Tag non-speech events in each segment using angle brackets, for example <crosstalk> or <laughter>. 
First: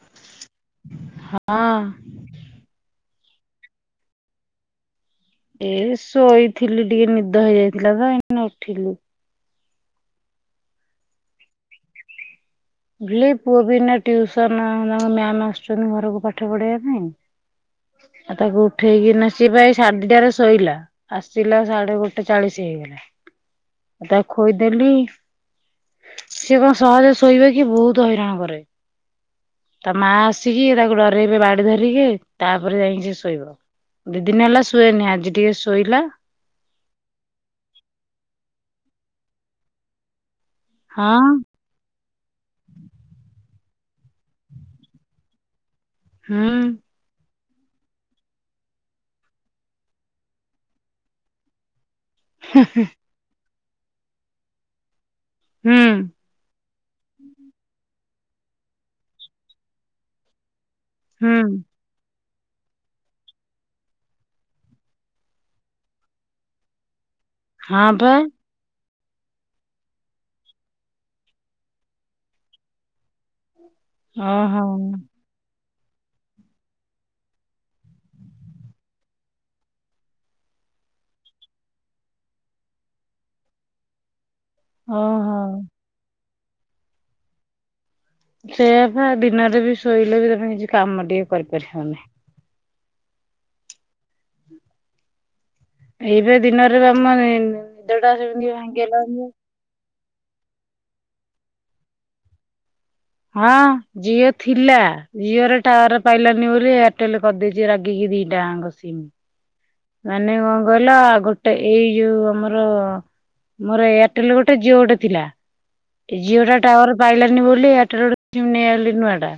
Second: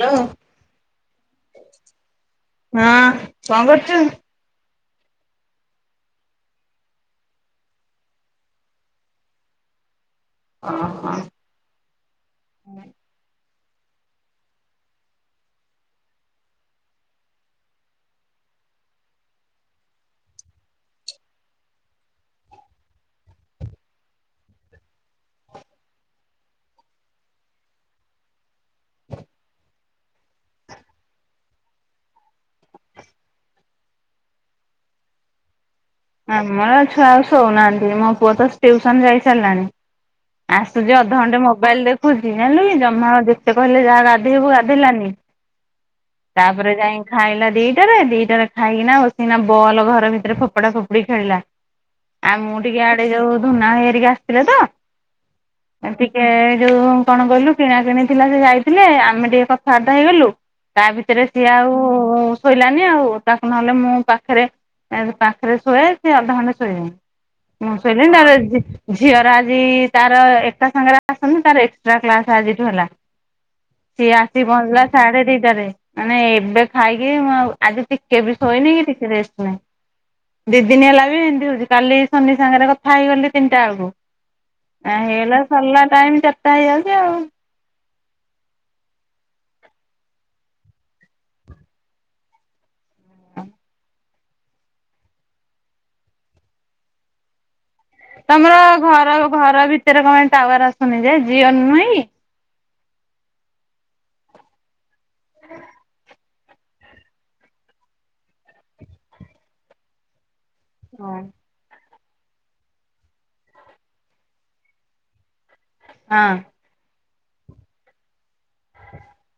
Hello. ହଁ ହଁ କଣ୍ କରୁଚୁ? ଏ ଶୋଇଥିଲି ଟିକେ ନିଦ ହେଇଯାଇଥିଲା ତ ଏଇନେ ଉଠିଲି। ଓହୋ। ହିଲି ପୁଅ ବି ଏଇନା ଟ୍ୟୁସନ୍ ତାଙ୍କ ମ୍ୟାମ୍ ଆସୁଚନ୍ତି ଘରକୁ ପାଠ ପଢେଇବା ପାଇଁ ଆଉ ତାକୁ ଉଠେଇକି ନା ସିଏ ବା ଏ ସାଢେ ଦିଟାରେ ଶୋଇଲା। ଆସିଲା ସାଢେ ଗୋଟେ ଚାଳିଶି ହେଇଗଲା ତାକୁ ଖୋଇଦେଲି ସିଏ କଣ ସହଜରେ ଶୋଇବେ କି ବହୁତ୍ ହଇରାଣ କରେ। ତା ମା ଆସିକି ତାକୁ ଡରଇବେ ବାଡି ଧରିକି ତାପରେ ଯାଇକି ସେ ଶୋଇବ। ଦି ଦିନ ହେଲା ଶୁଏନି ଆଜି ଟିକେ ଶୋଇଲା। ଆମର ଛୁଆ ଆଉ ଶୋଉ ନାହାନ୍ତି ମୋ ପୁଅ ତ ଟ୍ୟୁସନ୍ ଯାଇ ସାରିଲାଣି। ଆସୁଚି ହଁ ଅଧଘଣ୍ଟେ ମୋ ବାଇଲ୍ ଦେଖୁଚି ଜାଣିଲୁ କି ଜମା ଯେତେ କହିଲେ ଯା ଗାଧେଇବୁ ଗାଧେଇଲାନି। ହୁଁ। ତାପରେ ଯାଇଁ ଖାଇଲା ଦିଟାରେ ଦିଟାରେ ଖାଇକିନା ବସିକିନା ବଲ ଘର ଭିତରେ ଫୋପାଡା ଫୋ ଡି ଖେଳିଲା ଆଉ ମୁଁ ଟିକେ ଆଡେ ଯଉ ଧୁନା ହେରିକା ଆସିଥିଲେ ତ ହୁଁ ଟିକେ ଯୋଉ କଣ କହିଲୁ କିଣା କିିଣି ଥିଲା ସେ ଯାଇଥିଲେ ଆମେ ଟିକେ କଥାବାର୍ତ୍ତା ହେଇଗଲୁ। ତା ଭିତରେ ହୁଁ ସିଏ ଆଉ ଶୋଇଲାନି ଆଉ ତାକୁ ନହେଲେ ମୁଁ ପାଖେରେ ପାଖେରେ ଶୁଏ ସେ ଅଧ ଘଣ୍ଟେ ଶୋଇଲେଣି ମୁଁ ହଁ ଶୋଇଲେ ପା ତାପରେ ଝିଅର ଆଜି ତାର ଏକା ସାଙ୍ଗରେ ଆସନ୍ତି। ତାର ଏକ୍ସଟ୍ରା କ୍ଲାସ୍ ଆଜିଠୁ ହେଲା। ସିଏ ଆସି ଓହୋ ପହଞ୍ଚିଲା ସାଢେ ଦିଟାରେ। ମାନେ ଏବେ ଖାଇକି ମୁଁ ଆଉ- ଆଜି ଟିକେ ବି ଶୋଇନି କି ଟିକେ ରେଷ୍ଟ୍ ନାହିଁ। ଦି ଦିନ ହେଲା ବି ଏମିତି ହଉଚି କାଲି ସୋନି ସାଙ୍ଗରେ କଥା ହେଇଗଲି ତିନିଟା ଳାକୁ। ଆ ହେଇଗଲା ଓହୋ। ସରିଲା ଟାଇମ୍ ଚାର୍ ଟା ହେଇଯାଉଚି ଆଉ। ସେଇୟା ପା ଦିନରେ ବି ଶୋଇଲେ ବି ତମେ କିଛି କାମ ଟିକେ କରିପାରିବନି। ଏଇବେ ଦିନରେ ଆମରେ ନି ତମର ଘର ଘର ଭିତରେ କଣ ଟାୱାର ଆସୁନି ଯେ ଜିଓ ନୁହେଁ କି? ହଁ ଜିଓ ଥିଲା ଜିଓର ଟାୱାର ପାଇଲାନି ବୋଲି ଏଆର ହୋଟେଲ କରିଦେଇଛି ରାଗିକି ଦିଟାଙ୍କ ସିମି ମାନେ କଣ କହିଲ ହଁ। ଗୋ ଗୋଟେ ଏଇ ଯୋଉ ଆମର ମୋର ଏୟାରଟେଲ ଗୋଟେ ଜିଓ ଗୋଟେ ଥିଲା। ହଁ। ଜିଓ ଟା ଟାୱାର ପାଇଲାନି ବୋଲି ଏଟ ଗୋଟେ ସିମ୍ ନେଇଆଇଲି ନୂଆଟା।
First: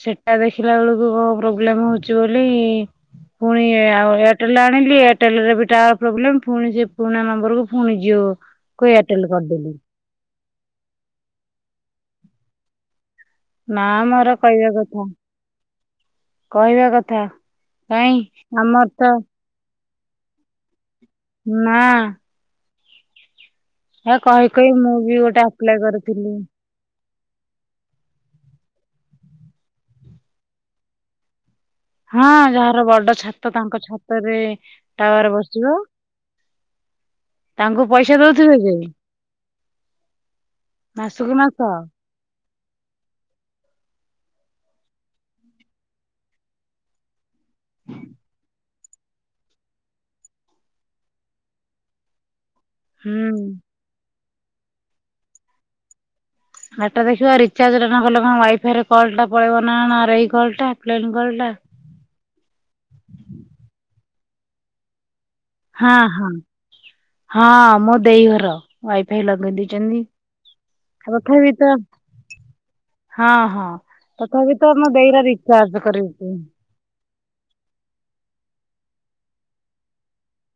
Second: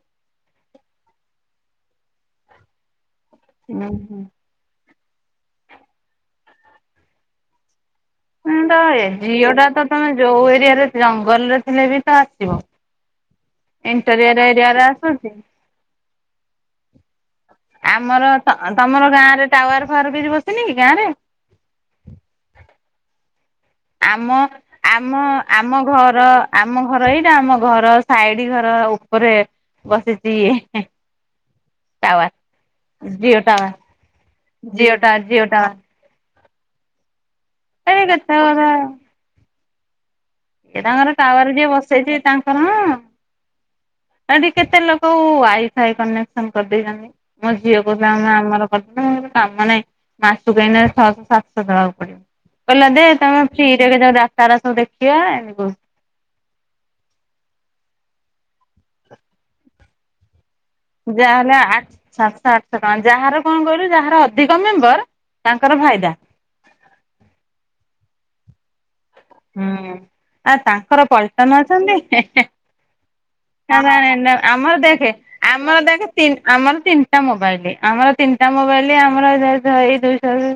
ସେଟା ଦେଖିଲା ବେଳକୁ କଣ ପ୍ରୋବ୍ଲେମ ହଉଛି ବୋଲି ପୁଣି ଆଉ ହୁଁ ହୁଁ। ଏଆର ଏୟାରଟେଲ ଆଣିଲି ଏୟାରଟେଲ ରେ ବି ଟାୱାର ପ୍ରୋବ୍ଲେମ୍ ପୁଣି ସେ ପୁରୁଣା ନମ୍ବର କୁ ପୁଣି ଜିଓ ହୁଁ ତ ଏଇ ତ ଜିଓ ଟା ତ ତମେ ଯୋଉ ଏରିଆରେ ଜଙ୍ଗଲ ରେ ଥିଲେ ବି ତ ଆସିବ। ନା ମ ଏଗୁରା ଏଣ୍ଟରିୟର କହିବା ଏରିଆ କଥା ଆସୁଛି? କହିବା କଥା। କାଇଁ ଆମର ତମର ଆମର ତ ଗାଁ ରେ ଟାୱାର ଫୱାର କିଛି ବସିନି କି ଗାଁ ରେ? ନାଁ। ଆମ କହି କହି ମୁଁ ବି ଆମ ଗୋଟେ ଆମ ଆପ୍ଲାଏ ଘର କରିଥିଲି ଆ ଆମ ଘର ଏଇଟା ଆମ ଘର ସାଇଡ ଘର ଉପରେ ବସିଛି ଇଏ ଟାୱାର ହଁ ଯାହାର ବଡ ଜିଓ ଛାତ ଟାୱାର। ତାଙ୍କ ଛାତରେ ଜିଓ ଟାୱାର ଜିଓ ଟାୱାର ବସିବ। ତାଙ୍କୁ ଏଇ ପଇସା କେତେ ଦଉଥିବେ ଯେ। ସିଏ ତାଙ୍କର ମାସକୁ ଟାୱାର ମାସ ଯିଏ ବସେଇଛି ତାଙ୍କର ହଁ। ଏଠି କେତେ ଲୋକ ୱାଇ ଫାଇ କନେକ୍ସନ କରିଦେଇଛନ୍ତି। ମୋ ଝିଅ କହିଲା ଆମର କାମ ନାହିଁ ମାସ କୁ ଏଇନା ଛଅଶହ ସାତଶହ ଦେବାକୁ ପଡିବ। କହିଲା ଦେ ତମେ ହୁଁ ଫ୍ରିରେ କେତେ ରାସ୍ତା ସବୁ ଦେଖିବା ଏମିତି କହୁ ଏଟା ଦେଖିବା ରିଚାର୍ଜ ଟା ନ କଲେ କଣ ୱାଇଫାଇ କଲ୍ ଟା ପଳେଇବ ନା ଏଇ ଆର ଏଇ କଲ୍ ଟା। ପ୍ଲେନ୍ କଲ୍ ଟା ଯାହାହେଲେ ଆଠ ସାତଶହ ଆଠଶହ ଟଙ୍କା ଯାହାର କଣ କହିଲୁ ଯାହାର ଅଧିକ ମେମ୍ବର ତାଙ୍କର ହଁ ଫାଇଦା ହଁ ହଁ ମୁଁ ଦେଇ ଘର ୱାଇ ହୁଁ ଆ ତାଙ୍କର ତଥାପି ପଇସନ ତ ଅଛନ୍ତି। ହଁ ହଁ ନାଇ ତଥାପି ତ ଆମର ମୋ ଦେଖେ ଦେଇର ରିଚାର୍ଜ ଆମର ଦେଖେ କରିଛି। ତିନି ଆମର ତିନି ଟା ମୋବାଇଲ ଆମର ତିନିଟା ମୋବାଇଲ ଆମର ଏଇ ଦୁଇଶହ।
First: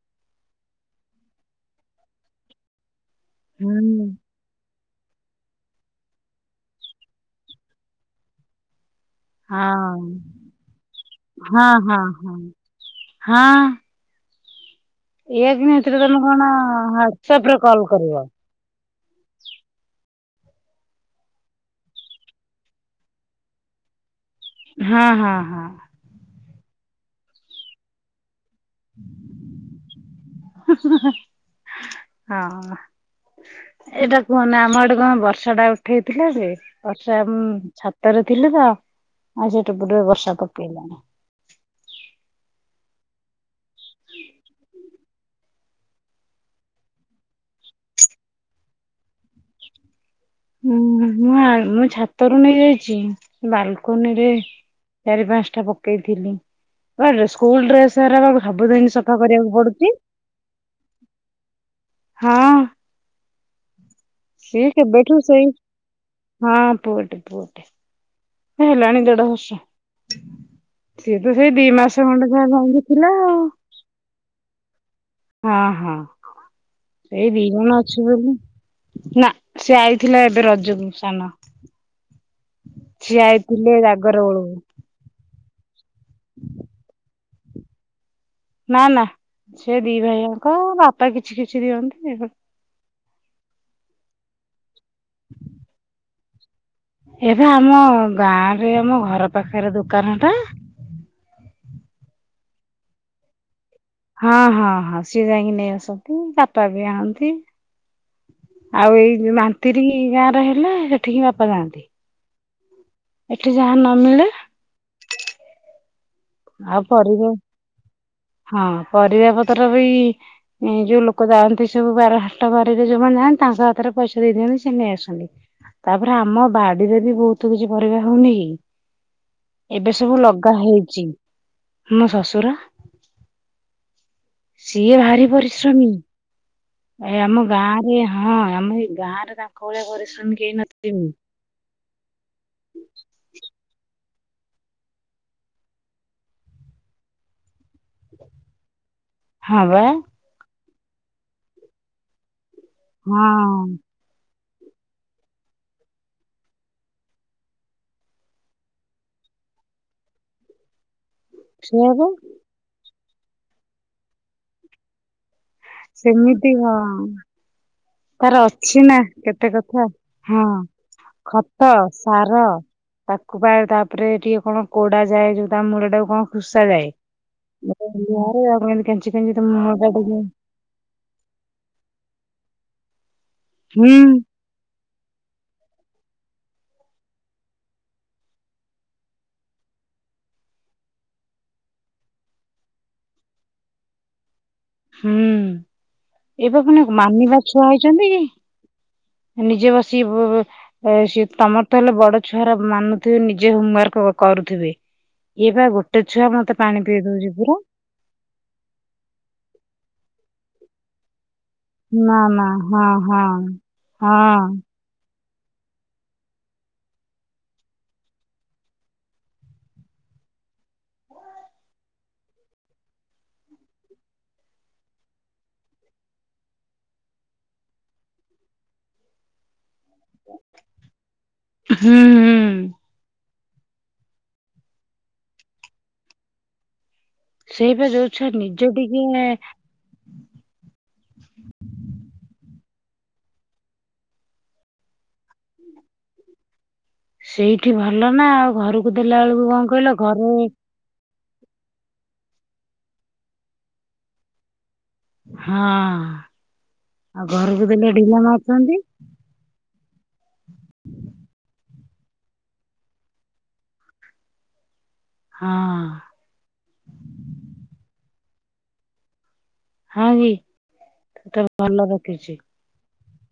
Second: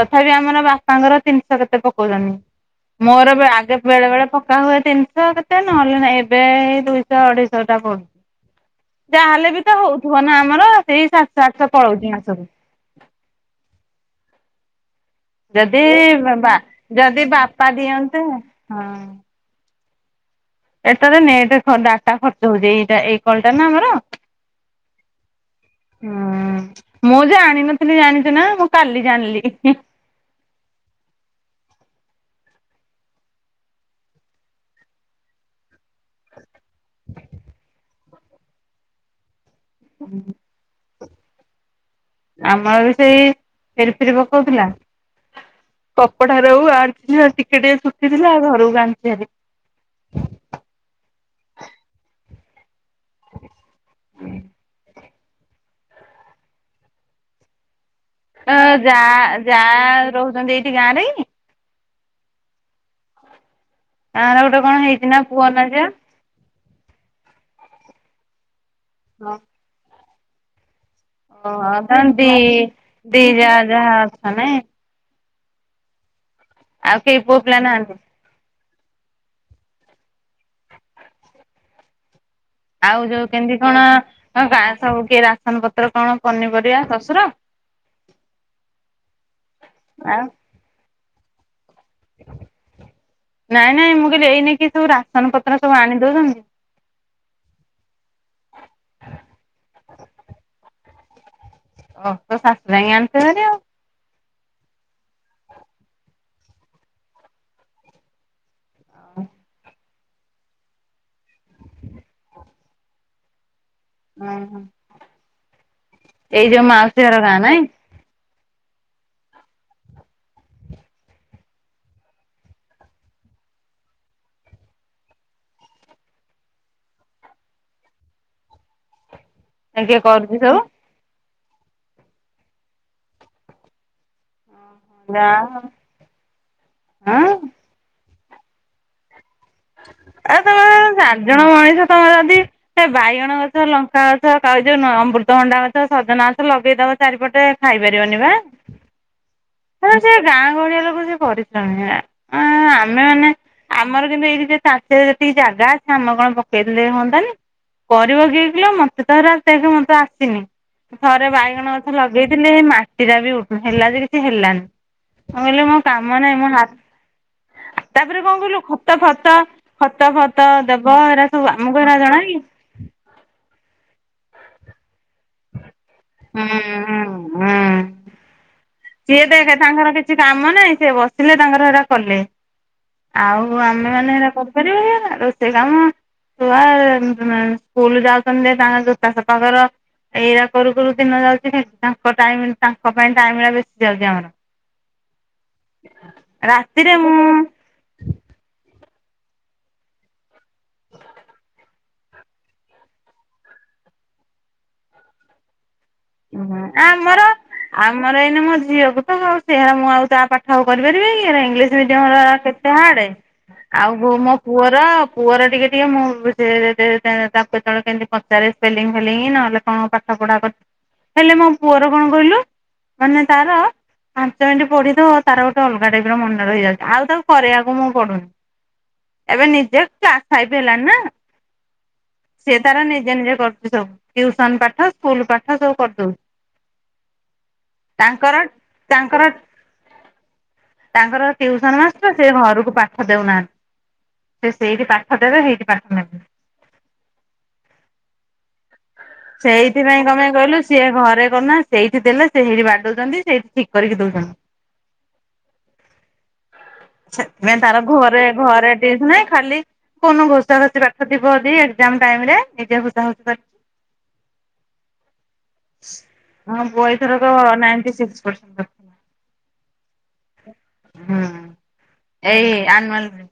ତଥାପି ଆମର ବାପାଙ୍କର ଜିନିଷ କେତେ ପକଉନି ମୋର ଆଗେ ହୁଁ ବେଳେ ବେଳେ ପା ହୁଏ ତିନିଶହ କେତେ ନହେଲେ ନା ଏବେ ଦୁଇଶହ ଅଢେଇଶହ ଟା ପଡୁଛି। ଯାହାହେଲେ ହଁ ବି ତ ହଉଥିବ ନା ଆମର ସେଇ ସାତ ହଁ ଆଠଶହ ହଁ ପଳଉଛି ହଁ। ମାସବ। ହଁ। ଏ ଯଦି ଏଥିରେ ତମେ କଣ ବା ଯଦି ହ୍ଵାଟସଆପ ରେ ବାପା କଲ୍ କରିବ। ଦିଅନ୍ତେ ହଁ। ଏଟ ତ ନେଟ ଡାଟା ଖର୍ଚ୍ଚ ହଉଛି ଏଇଟା ଏଇ କଲ ଟା ନା ଆମର। ହଁ ହଁ ହଁ। ହୁଁ ମୁଁ ଜାଣିନଥିଲି ଜାଣିଛି ନା ମୁଁ କାଲି ଜାଣିଲି। ହଁ। ଏଇଟା କୁହନ ଆମ ଗଠେ କଣ ବର୍ଷା? ଉଠେଇଥିଲା ଯେ ଅଠ ଛାତରେ ଥିଲୁ ତ ଆଉ ସେଟ ପଟ ବର୍ଷା ପ ପିିଲଣି ଆମର ବି ସେଇ ଫେରି ଫେରି ପକଉଥିଲା କପଟା ରଉ ଆ ଟିକେ ଟିକେ ଶତିଥିଲା ଆଉ ଘରକୁ ଆଣି ହେଲି। ହୁଁ ମୁଁ ମୁଁ ଛାତରୁ ନେଇ ଯାଇଛି ବାଲକନିରେ। ଚାରି ପାଞ୍ଚଟା ପକେଇଥିଲି। ସ୍ ଡସ ଅ ଭାବୁନି ଯା ସଫା କରିବାକୁ ଯା ପଡୁଛି। ରହୁଛନ୍ତି ଏଇଠି ଗାଁ ରେ କି ହଁ। ତର ଗୋଟେ ସିଏ କଣ ହେଇଛି କେବେଠୁ ନା ସେଇ ପୁଅ ନା ଯ? ହଁ ପୁଅଟେ ପୁଅଟି ହେଲାଣି ଦେଢ ବର୍ଷ। ସିଏ ତ ସେଇ ଦି ଓୋ ମାସ ତା ଖଣ୍ଡେ ଦି ଯାହା ଯାଇକି ଥିଲା ଦି ଆଉ ଯା ଯାହା ଅଛ ନ ହଁ ହଁ। ଆଉ କେହି ଏଇ ପୁଅ ଦି ପିଲା ଜଣ ନାହାନ୍ତି ଅଛି ବୋଲି ନା ସେ ଆଇଥିଲା ଏବେ ରଜକୁ ସାନ। ଆଉ ସିଏ ଯଉ କେମିତି ଆଇଥିଲେ କଣ ଜାଗର ବେଳକୁ ଗାଁ ସବୁ କିଏ ରାସନ ପତ୍ର କଣ ପନିପରିବା ଶଶୁର? ନା ନା ସେ ଦି ଆଉ ଭାଇଆଙ୍କ ବାପା କିଛି କିଛି ଦିଅନ୍ତି। ନାଇଁ ନାଇଁ ମୁଁ କହିଲି ଏଇ ନେଇକିଏସବୁ ରାସନ ପତ୍ର ସବୁ ଆଣି ଦଉଛନ୍ତି। ଏବେ ଆମ ଗାଁ ରେ ଆମ ଘର ପାଖରେ ଦୋକାନ ଟା। ଓହ ତୋ ଶାଶୁ ଯାଇ ଆଣୁଥିବେରେ ଆଉ। ହଁ ହଁ ହଁ ସିଏ ଯାଇକି ନେଇ ଆସନ୍ତି ବାପା ବି ଆଣନ୍ତି। ଆଉ ଏଇ ଯୋଉ ମାନ୍ତିରି ଗାଁରେ ହେଲେ ସେଠିକି ବାପା ଯାଆନ୍ତି। <inaudible> ଏଠି ଯାହା ନ ମିଳେ ଓହୋ ଏଇ ଯଉ ଆଉ ମାଉସୀ ଘର ପରିବା ଗାଁ ନାଇଁ? ହଁ ପରିବା ପତ୍ର ବି ଏ ଯଉ ଲୋକ ଯାଆନ୍ତି ସବୁ ବାର ହାଟ ବାରିରେ ଯୋଉମାନେ ଯାଆନ୍ତି ତାଙ୍କ ହାତରେ ପଇସା ଦେଇ ଦିଅନ୍ତି ସେ ନେଇ ଆସନ୍ତି। ତାପରେ ଆମ ବାଡିରେ ବି ବହୁତ କିଛି ପରିବା ହଉନି କି? ଏବେ କିଏ ସବୁ କରୁଛି ଲଗା ହେଇଛି ମୋ ଶଶୁର। ସିଏ ଯା ଭାରି ହଉ ପରିଶ୍ରମୀ, ଏ ହଁ ଆମ ଗାଁ ରେ ହଁ ଆମ ଏଇ ଗାଁରେ ତା ଏ ତମେ ଚାର ଜଣ ମଣିଷ ତମେ ଯଦି ସେ ବାଇଗଣ ଗଛ ଲଙ୍କା ଗଛ କ ଯୋଉ ଅମୃତଭଣ୍ଡା ଗଛ ସଜନା ଗଛ ଲଗେଇଦବ ଚାରିପଟେ ଖାଇ ପାରିବନି ବା। ହଁ ବା। ହେଲେ ସେ ଗାଁ ଗହଳିଆ ଲୋକ ସେ ପରିଶ୍ରମି, ଆମେଁ ମାନେ ହଁ ଆମର କିନ୍ତୁ ଏଇ ସେ ତାଟରେ ରେ ଯେତିକି ଜାଗା ଅଛି, ଆମ କଣ ପକେଇ ଦେଲେ ହଅନ୍ତାନି? କରିବ କିଏ କିଲୋ? ମତେ ତ ହେରା <unintelligible> ଆସିନି ଥରେ ବାଇ ଗଣ ଗଛ ସେୟା ବା ଲଗେଇଥିଲି, ହେଇ ମାଟି ରା ବି ଉ ହେଲା, ଯେ କିଛି ହେଲାନି। ହଁ, କହିଲେ ମୋ କାମ ନାହିଁ ସେମିତି ମୋ ହାତ, ହଁ। ତା'ପରେ ତାର କଣ କହିଲୁ ଅଛି ନା ଖୁଟା ଫାତ୍ ତ କେତେ କଥା ଖତ ହଁ ଫତ ଦେବ, ହେରା ସବୁ ଖତ ଆମକୁ ହେରା ଜଣା କି? ସାର ତାକୁ ପା ତା'ପରେ ଟିକେ କଣ କୋଡା ଯାଏ, ଯୋଉ ତା ମୂଳ ଟାକୁ କଣ ହୁଁ ଖୁସା ଯାଏ? ହୁଁ ହୁଁ। <unintelligible> ସିଏ ତା ଦେଖେ ମୁଳଟା ତାଙ୍କର କିଛି ଟିକେ କାମ ନାହିଁ। ସିଏ ବସ୍ ଥିଲେ ତାଙ୍କର ସେଟା କଲେ, ଆଉ ହୁଁ ଆମେ ମାନେ ହେରା କରିପାରିବା କି ହେରା, ରୋଷେଇ କାମ ଛୁଆ-ଆ ସ୍କୁଲ ଯାଉଛନ୍ତି, ତାଙ୍କ ଜୋତା ସପା କର। ଏଇରା କରୁ କରୁ ଦିନ ଯାଉଛି, ଖାଲି ତାଙ୍କ ଟାଇମ୍ ତାଙ୍କ ପାଇଁ ଟାଇମ୍ ରା ବେଶି ଯାଉଛି ଆମର। ହୁଁ, ଏବେ ପୁଣି ରାତିରେ ମାନିବା ମୁଁ ଛୁଆ ହେଇଛନ୍ତି କି? ନିଜେ ବସି ବ-ବ ସିଏ ତମର ତ ହେଲେ ବଡ ଛୁଆରା ମାନୁଥିବେ ନିଜେ ହୋମ ୱାର୍କ କରୁଥିବେ। ଇଏ ବା ଗୋ ଗୋଟେ ଛୁଆ ଉଁ ମତେ ପାଣି ପିଏଇ ଆମର ଦଉଛି ପୁରା। ଆମର ଏଇନେ ମୋ ଝିଅକୁ ତ, ସେୟା ମୁଁ ଆଉ ତା ପାଠ ଆଉ କରିପାରିବି କି? ଏରା ଇଂଲିଶ ଇଂଲିଶ ମିଡିଅମ୍ ନା ର ଏରା ନା କେତେ ହଁ ହାଡେ, ହଁ ଆଉ ବୋ ମୋ ହଁ ପୁଅର ପୁଅର ଟିକେ ଟିକେ ମୁଁ <unintelligible> ତାକୁ କେତେବେଳେ କେମିତି ପଚାରେ ସ୍ପେଲିଂ ଫେଲିଂ ନହେଲେ କଣ ପା ପାଠ ପଢା କର ହେଲେ ମୋ ପୁଅର କଣ କହିଲୁ? ମାନେ ତାର ପାଞ୍ଚ ମିନିଟ୍ ପଢି ଦବ। ତାର ଗୋଟେ ଅଲଗା ଟାଇପ୍ ର ମନ ରହିଯାଉଛି, ଆଉ ତାକୁ କରେଇଆକୁ ମୁଁ ପଡୁନି। ଏବେ ନିଜେ କ୍ଲାସ୍ ଫାଇଫ୍ ହେଲାଣିି ନା? ହୁଁ ହୁଁ। ସେ ତାର ନିଜେ ନିଜେ କରୁଛି ସବୁ। ଟ୍ୟୁସନ ପାଠ, ସ୍କୁଲ ପାଠ ସବୁ କରିଦଉଛି। ସେଇପା ଯଉ ଛୁଆ ତାଙ୍କର ନିଜ ଟିକେ-ଏ ତାଙ୍କର ତାଙ୍କର ଟ୍ୟୁସନ ମାଷ୍ଟର ସେ ଘରକୁ ପାଠ ଦେଉନାହାଁନ୍ତି। ସେ ସେଇଠି ପାଠ ଦେବେ, ହେଇଠି ପାଠ ନେବେ। ସେଇଠି ଭଲ ନା ଆଉ! ଘରକୁ ଦେଲା ବେଳକୁ କଣ କହିଲ, ସେଇଥିପାଇଁ କଣ ପାଇଁ ଘରେ କହିଲୁ ସିଏ ଘରେ କନା ସେଇଠି ଦେଲେ, ସେ ହେଇଠି ବାଡଉଛନ୍ତି ସେଇଠି ଠିକ୍ କରିକି ଦଉଛନ୍ତି। ହଁ। ଆଉ ସେଥ୍ ପାଇଁ ଘରକୁ ତାର ଦେଲେ ଢିଲା ଘରେ ଘରେ ମାରୁଛନ୍ତି <unintelligible> ନାଇଁ ଖାଲି କୌନ ଘୋଷା ଘୋଷି ପାଠ ଥିବ ଅଦି, ଏକ୍ଜାମ୍ ଟାଇମ୍ ରେ ନିଜେ ଘୋଷା ଘୋଷି କରି ହଁ-ଅଁ। ହଁ, ପୁଅ ଏଇଥରକ ନାଇନ୍ଟି ସିକ୍ସ ପରସେଣ୍ଟ ରଖ୍ ହଁ କି, କତେ ଭଲ ରଖିଛି। ଆନୁଆଲ୍ ରେ।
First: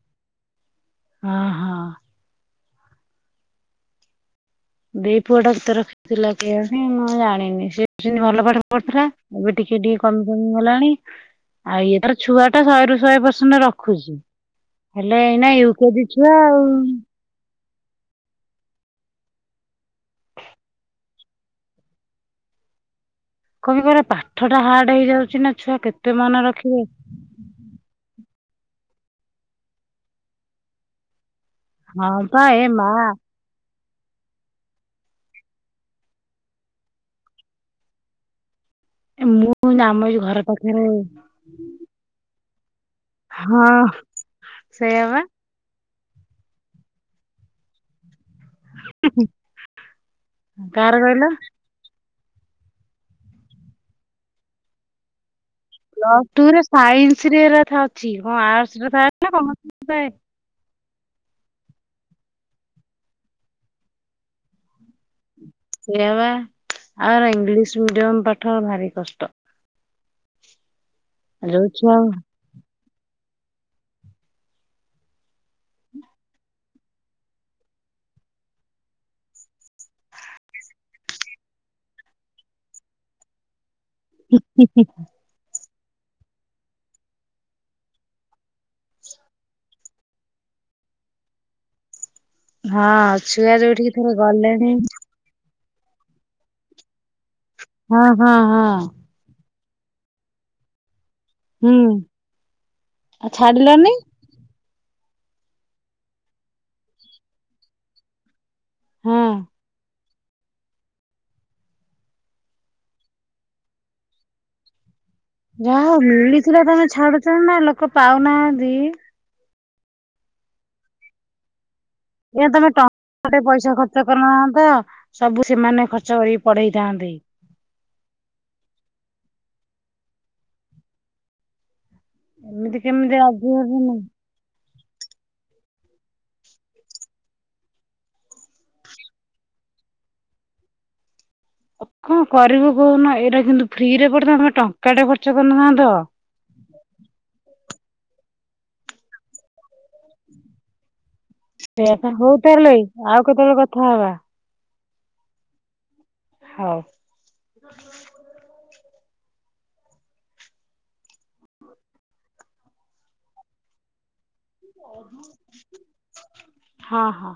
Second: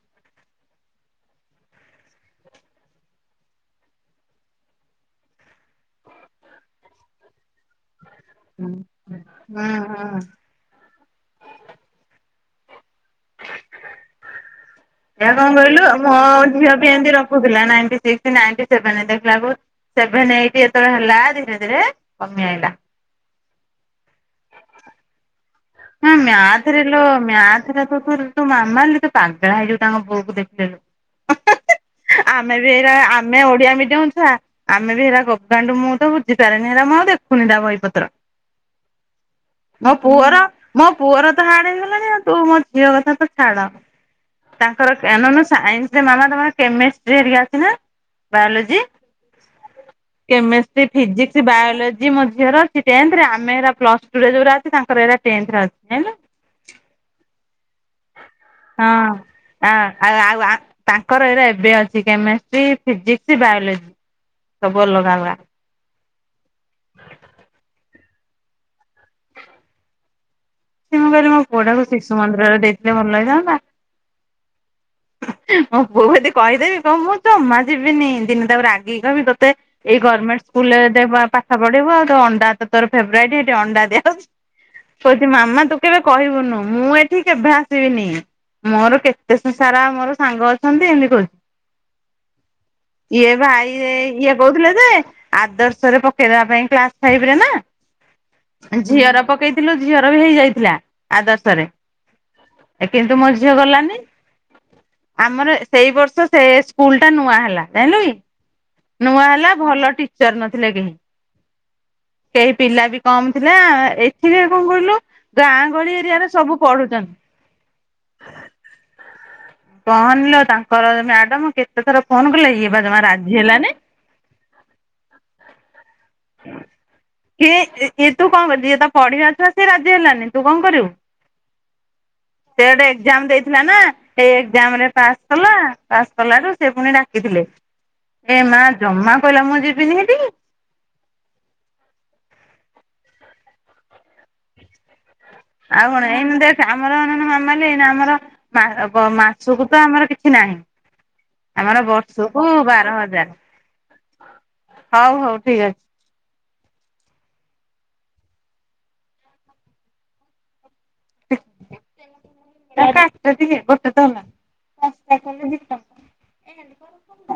ଅ, ହଁ। ଦେଇ ପୁଅ ଟା କେତେ ରଖିଥିଲା କେ ଆଣି? ମୁଁ ଜାଣିନି। ସେବି ସିଁତି ଭଲ ପାଠ ହୁଁ। ପଢୁଥିଲା। ଏବେ ହୁଁ ଟିକେ ଟିକେ ହୁଁ। କମି କମି ହେଲାଣି। ଆଉ ଇଏ ତ ଛୁଆଟା ଶହେରୁ ଶହେ ପରସେଣ୍ଟ ରଖୁଛି। ହେଲେ ଏହା ଏଇନା କଣ ୟୁ କହିଲୁ? କେଜି ମୋ ଛୁଆ ଆଉ ଝିଅ ବି ଏମିତି ରଖୁଥିଲା ନାଇନ୍ଟିସିକ୍ସ ନାଇନ୍ଟିସେଭେନ୍ ଦେଖିଲାକୁ ସେଭେନ୍ ଏଇଟ୍ ଏତେବେଳେ ହେଲା, ଧୀରେ ଧୀରେ କମି ଆଇଲା। କବି କରେ ପାଠ ଟା ହାର୍ଡ ହେଇଯାଉଛି ନା ଛୁଆ କେତେ ନାଁ ମନେ ମ୍ୟାଥ୍ ରଖିବେ ରେଲୋ ମ୍ୟାଥ୍ ରେତୁ ଶୁଣୁ ତୁ ମାମାଲି, ତୁ ପାଗଳା ହେଇଯିବୁ ତାଙ୍କ ପୁଅ କୁ ଦେଖିଦେଲେ ହଁ <unintelligible> ପା ଆମେ ଏ ବି ମା ଏଇରା, ଆମେ ଓଡିଆ ମିଡିୟମ ଛୁଆ ଆମେ ବି ହେରା ଗବାଣ୍ଡୁ ମୁଁ ତ ବୁଝିପାରେନି, ହେରା ମୁଁ ଆଉ ଦେଖୁନି ତା ବହିପତ୍ର। ଏ ମୁଁ କହୁଚି, ମୋ ଆମ ଏଇ ପୁଅର ଘର ପାଖ ମୋ ପୁଅର ତ ହାଡ଼ ହେଇଗଲାଣି, ଆଉ ତୁ ମୋ ଝିଅ କଥା ତ ଛାଡ଼, ହଁ ତାଙ୍କର ସେଇଆ ବା <unintelligible> ସାଇନ୍ସ ରେ ମାମା ତମର କେମିଷ୍ଟ୍ରି ହେରିକି ଅଛି ନା? ବାୟୋଲୋଜି, କେମେଷ୍ଟ୍ରି କାହାର କହିଲ ଫିଜିିକିସ୍‌ ବାୟୋଲ ଆଜି ମୋ ଝିଅର ଅଛି, ଟେନ୍‌ଥ ରେ, ଆମେ ଏରା ପ୍ଲସ୍‌ଟୁରେ ଯୋଉରା ଅଛି, ତାଙ୍କର ଏରା ଟେନ୍‌ଥରେ ଅଛି। ହେଲା ପ୍ଲସ୍‌ ଟୁରେ ସାଇନ୍ସରେ ଏରା ଥା ଅଛି, କଣ ଆର୍ଟସ ରେ ଥାଏ ନା, କମର୍ସରେ ଥାଏ? ଆୱା ତାଙ୍କର ଏରା ଏବେ ଅଛି, କେମେଷ୍ଟ୍ରି ଫିଜିକ୍ସ ବାୟୋଲୋଜି, ସବୁ ଅଲଗା ୱା। ସେଇଆବା, ଆଉ ଏରା ଇଂଲିଶ ମିଡିୟମ ପାଠ ଭାରି କଷ୍ଟ। ଏ ମୁଁ କହିଲି, ମୋ ଯୋଉ ପୁଅଟାକୁ ଛୁଆ ଶିଶୁ ମନ୍ଦିରରେ ଦେଇଥିଲେ ଭଲ ହେଇଥାନ୍ତା। ମୋ ପୁଅକୁ ଯଦି କହିଦେବି, କହିବ ମୁଁ ଜମା ଯିବିନି, ଦିନେ ତାକୁ ରାଗିକି କହିମି ତତେ ଏଇ ଗର୍ମେଣ୍ଟ ସ୍କୁଲ ଦେ ପାଠ ପଢିବୁ ଆଉ, ଅଣ୍ଡା ତୋର ଫେବରାଇଟ ଇ, ହେଟି ଅଣ୍ଡା ଦି <unintelligible> କହୁଚି ମାମା ତୁ କେବେ କହିବୁନୁ, ମୁଁ ଏଠି କେଭେ ଆସିବିନି, ମୋର କେତେ ସା ସାରା ମୋର ସାଙ୍ଗ ଅଛନ୍ତି, ଏମିତି କହୁଛି। ହଁ ଇଏ ଛୁଆ ଭାଇରେ, ଯୋଉଠିକି ଥରେ ଇଏ କହୁଥିଲେ ଗଲେଣି ଯେ ଆଦର୍ଶରେ ପକେଇଦେବା ପାଇଁ, କ୍ଲାସ ଫାଇଭ ରେ ନା, ହଁ ହଁ ହଁ ଝିଅର ପକେଇଥିଲୁ ଝିଅର ବି ହେଇଯାଇଥିଲା, ଆଦର୍ଶରେ, ହୁଁ କିନ୍ତୁ ମୋ ଆଉ ଝିଅ ଛାଡିଲନି ଗଲାନି। ଆମର ସେଇ ବର୍ଷ, ସେ ସ୍କୁଲ ଟା, ନୂଆ ହେଲା, ଜାଇଁଲୁ କି? ହଁ। ନୂଆ ହେଲା, ଭଲ ଟିଚର ନଥିଲେ କେହି। କେହି ପିଲା ବି କମ ଥିଲା, ଏଥିରେ କଣ କହିଲୁ, ଗାଁ ଯାହା ଗହଳି ହଉ ଏରିଆରେ ମିଳିଥିଲା ସବୁ ପଢୁଚନ୍ତି। <unintelligible> ଲୋକ ପାଉନାହାନ୍ତି। କହନିଲୋ, ତାଙ୍କର ମ୍ୟାଡ଼ାମ କେତେ ଥର ଫୋନ ଏ କଲେ, ତମେ ଏଇ ପା ଟ ଜମା ରାଜି ଗୋଟେ ପଇସା ହେଲାନି। ଖର୍ଚ୍ଚ କରିନହାନ୍ତ, ସବୁ ସେମାନେ ଖର୍ଚ୍ଚ କରିକି ପଢେଇଥାନ୍ତେ। କି ଏ ତୁ କଣ କରୁ, ଯିଏ ତ ପଢିବା ଛୁଆ, ସେ ରାଜି ହେଲାନି, ତୁ କଣ କରିବୁ? ସେ ଏମିତି ଗୋଟେ କେମିତି ଏକ୍ଜାମ ରାଜି ଦେଇଥିଲା ନା ହେବେନି। ସେ ଏକ୍ଜାମ ରେ ପାସ୍ କଲା, ପାସ୍ କଲାରୁୁ, ସେ ପୁଣି ଡାକିଥିଲେ। ଏ ମା, ଜମା କହିଲା ମୁଁ ଯିବିନିି ହେଠିକି। କଣ କରିବୁ କହୁନୁ, ଏଇଟା କିନ୍ତୁ ଫ୍ରିରେ ପଡିଥାନ୍ତା ଟ ଟଙ୍କାଟେ ଖର୍ଚ୍ଚ କରି ନ ଆଉ ଏଇମିତିଆ ଆମର ଅନଉନୁ ମାମଲି, ଏଇନା ଆମର ବ ମାସକୁ ତ ଆମର କିଛି ନାହିଁ। ଆମର ସେଇଆ ପା ହଉ ବର୍ଷକୁ ତାହେଲେ ବାର ଆଉ ହଜାର, କେତେବେଳେ କଥା ହବା ହଉ ହଉ ଠିକ ଅଛି। ହଉ। <unintelligible> ଏ କାଟ ଟିକେ, ଗୋଟେ ତ ହେଲା। ପାଞ୍ଚଟା କଲେ ଦି ଟଙ୍କା। ହଁ ହଁ।